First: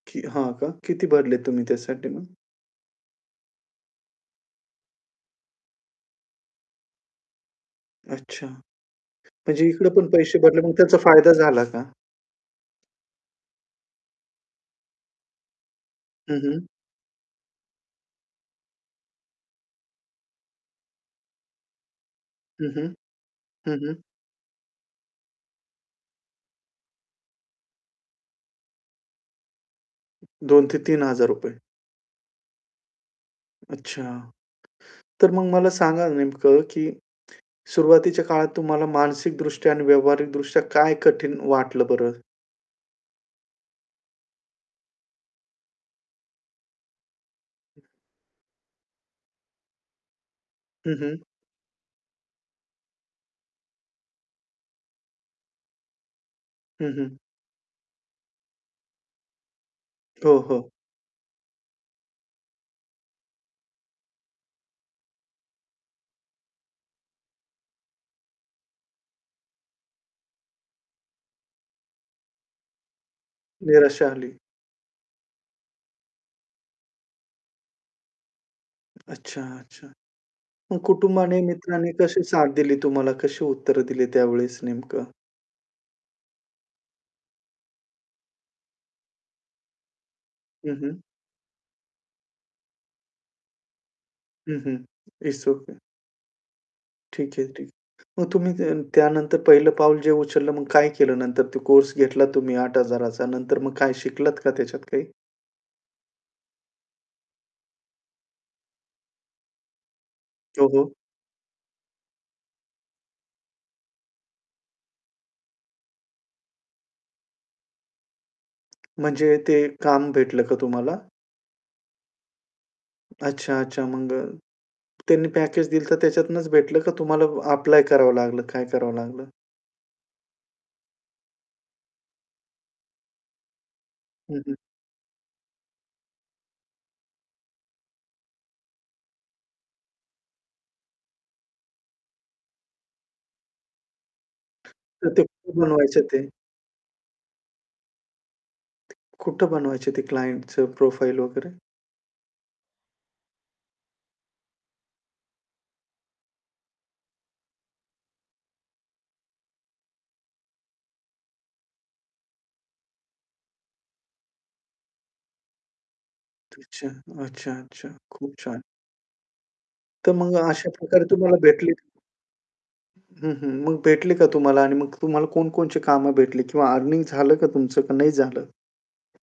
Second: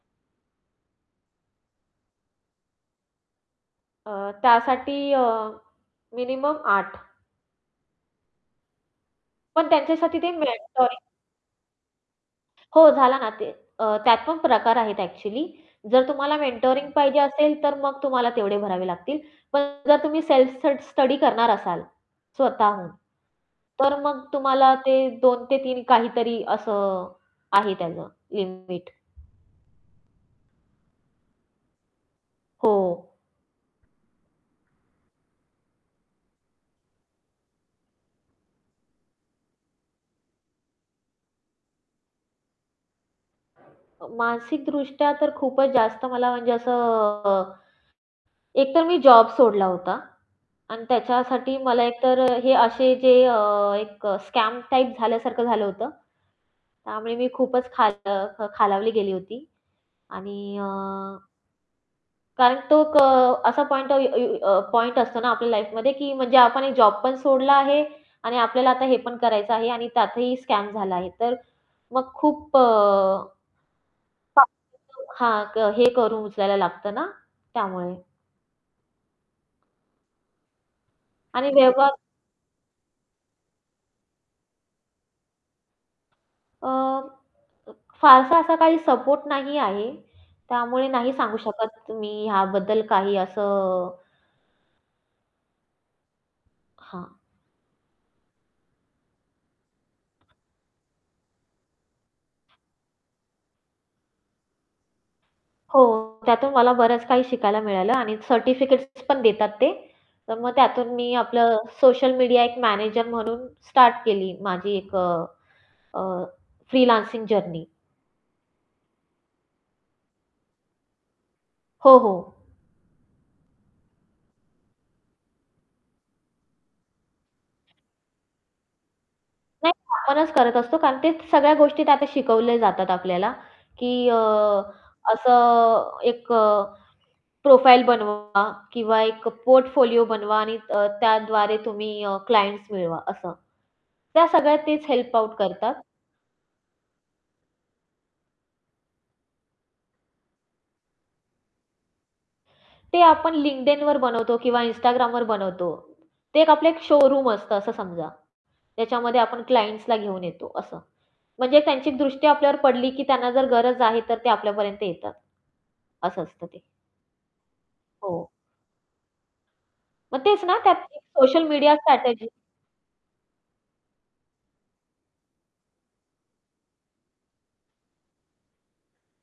की हां, का? किती भरलेत तुम्ही त्यासाठी मग? त्यासाठी अ, मिनिमम 8 अच्छा म्हणजे पण इकडे पण त्यांच्यासाठी ते पैसे भरले मग त्याचा मेंटरिंग फायदा झाला का? हो, झाला ना. ते अ, त्यात पण प्रकार आहेत एक्चुअली. जर तुम्हाला हं, हं. मेंटरिंग पाहिजे असेल, तर मग तुम्हाला तेवढे भरावे लागतील, पण जर तुम्ही सेल्फ स स्टडी करणार असाल हं, स्वतःहून, हं. हं, हं. तर मग तुम्हाला ते 2 ते 3 काहीतरी असं आहे त्याचं लिमिट. ₹2000 ते ₹3000 हो. अच्छा, तर मग मला सांगा नेमकं, की सुरुवातीच्या काळात तुम्हाला मानसिकदृष्ट्या आणि व्यावहारिकदृष्ट्या काय कठीण वाटलं बरं? अ, मानसिकदृष्ट्या तर खूपच जास्त मला म्हणजे असं एकतर मी जॉब सोडला होता आणि हं, हं. त्याच्यासाठी मला एक तर हे असे जे अ, एक स्कॅम टाइप झाल्यासारखं झालं होतं, हं, त्यामुळे हं. मी खूपच खाल अ, खालावली गेली होती हो, आणि अ हो. कारण तो एक असा पॉइंट पॉइंट असतो ना आपल्या लाईफमध्ये, की म्हणजे आपण एक जॉब पण सोडला आहे आणि आपल्याला आता हे पण करायचं आहे आणि त्यातही स्कॅम झाला आहे. तर मग खूप अ निराशा आली. [unintelligible] हां, हे करून उचलायला लागतं ना त्यामुळे. अच्छा, अच्छा. मग कुटुंबाने, आणि मित्रांनी [unintelligible] कशी साथ दिली तुम्हाला? कशी उत्तर दिली त्यावेळेस नेमकं? अ, फारसा असा काही सपोर्ट नाही आहे. हं, त्यामुळे हं. नाही सांगू शकत मी ह्याबद्दल, काही असं हं, हं. It's okay. हां. ठीक आहे ठीक. मग तुम्ही त्यानंतर पहिलं पाऊल जे उचललं, मग काय केलं नंतर ते कोर्स घेतला तुम्ही 8,000 चा नंतर मग काय शिकलात का त्याच्यात काही? हो, त्यातून मला बरंच काही शिकायला मिळालं आणि सर्टिफिकेट्स पण देतात ते. तर मग हो, हो. त्यातून मी आपलं सोशल मीडिया एक मॅनेजर म्हणून, स्टार्ट केली माझी एक अ, अ, फ्रीलान्सिंग जर्नी. म्हणजे ते काम भेटलं का तुम्हाला? हो, हो. अच्छा, अच्छा. मग अ, त्यांनी पॅकेज दिलं होतं त्याच्यातूनच भेटलं का तुम्हाला ॲप्लाय करावं लागलं, काय करावं लागलं? नाही आपणच करत असतो. कारण तेच सगळ्या गोष्टी आता शिकवल्या जातात आपल्याला, की अ, हं, हं. असं अ, एक अ, प्रोफाइल बनवा किंवा एक पोर्टफोलिओ बनवा आणि त्याद्वारे तुम्ही अ, क्लायंट्स मिळवा असं. त्या सगळ्या तेच तर हेल्प ते आउट [unintelligible] करतात. बनवायचं ते. कुठं बनवायचे ते क्लायंटचं प्रोफाइल वगैरे? ते आपण LinkedInवर बनवतो किंवा Instagramवर बनवतो. ते आपलं एक शोरूम असतं असं समजा. त्याच्यामध्ये आपण क्लायंट्सला घेऊन येतो असं. म्हणजे त्यांची एक दृष्टी आपल्यावर पडली, की त्यांना जर गरज आहे, तर ते आपल्यापर्यंत येतात. असं असतं ते. अच्छा, अच्छा, अच्छा. हो. खूप छान. तर मग मग तेच ना अशा त्यात [unintelligible] प्रकारे तुम्हाला सोशल भेटली मीडिया हं, स्ट्रॅटेजी हं. मग भेटले का तुम्हाला आणि मग तुम्हाला कोणकोणची कामं भेटली किंवा अर्निंग झालं का तुमचं का नाही झालं?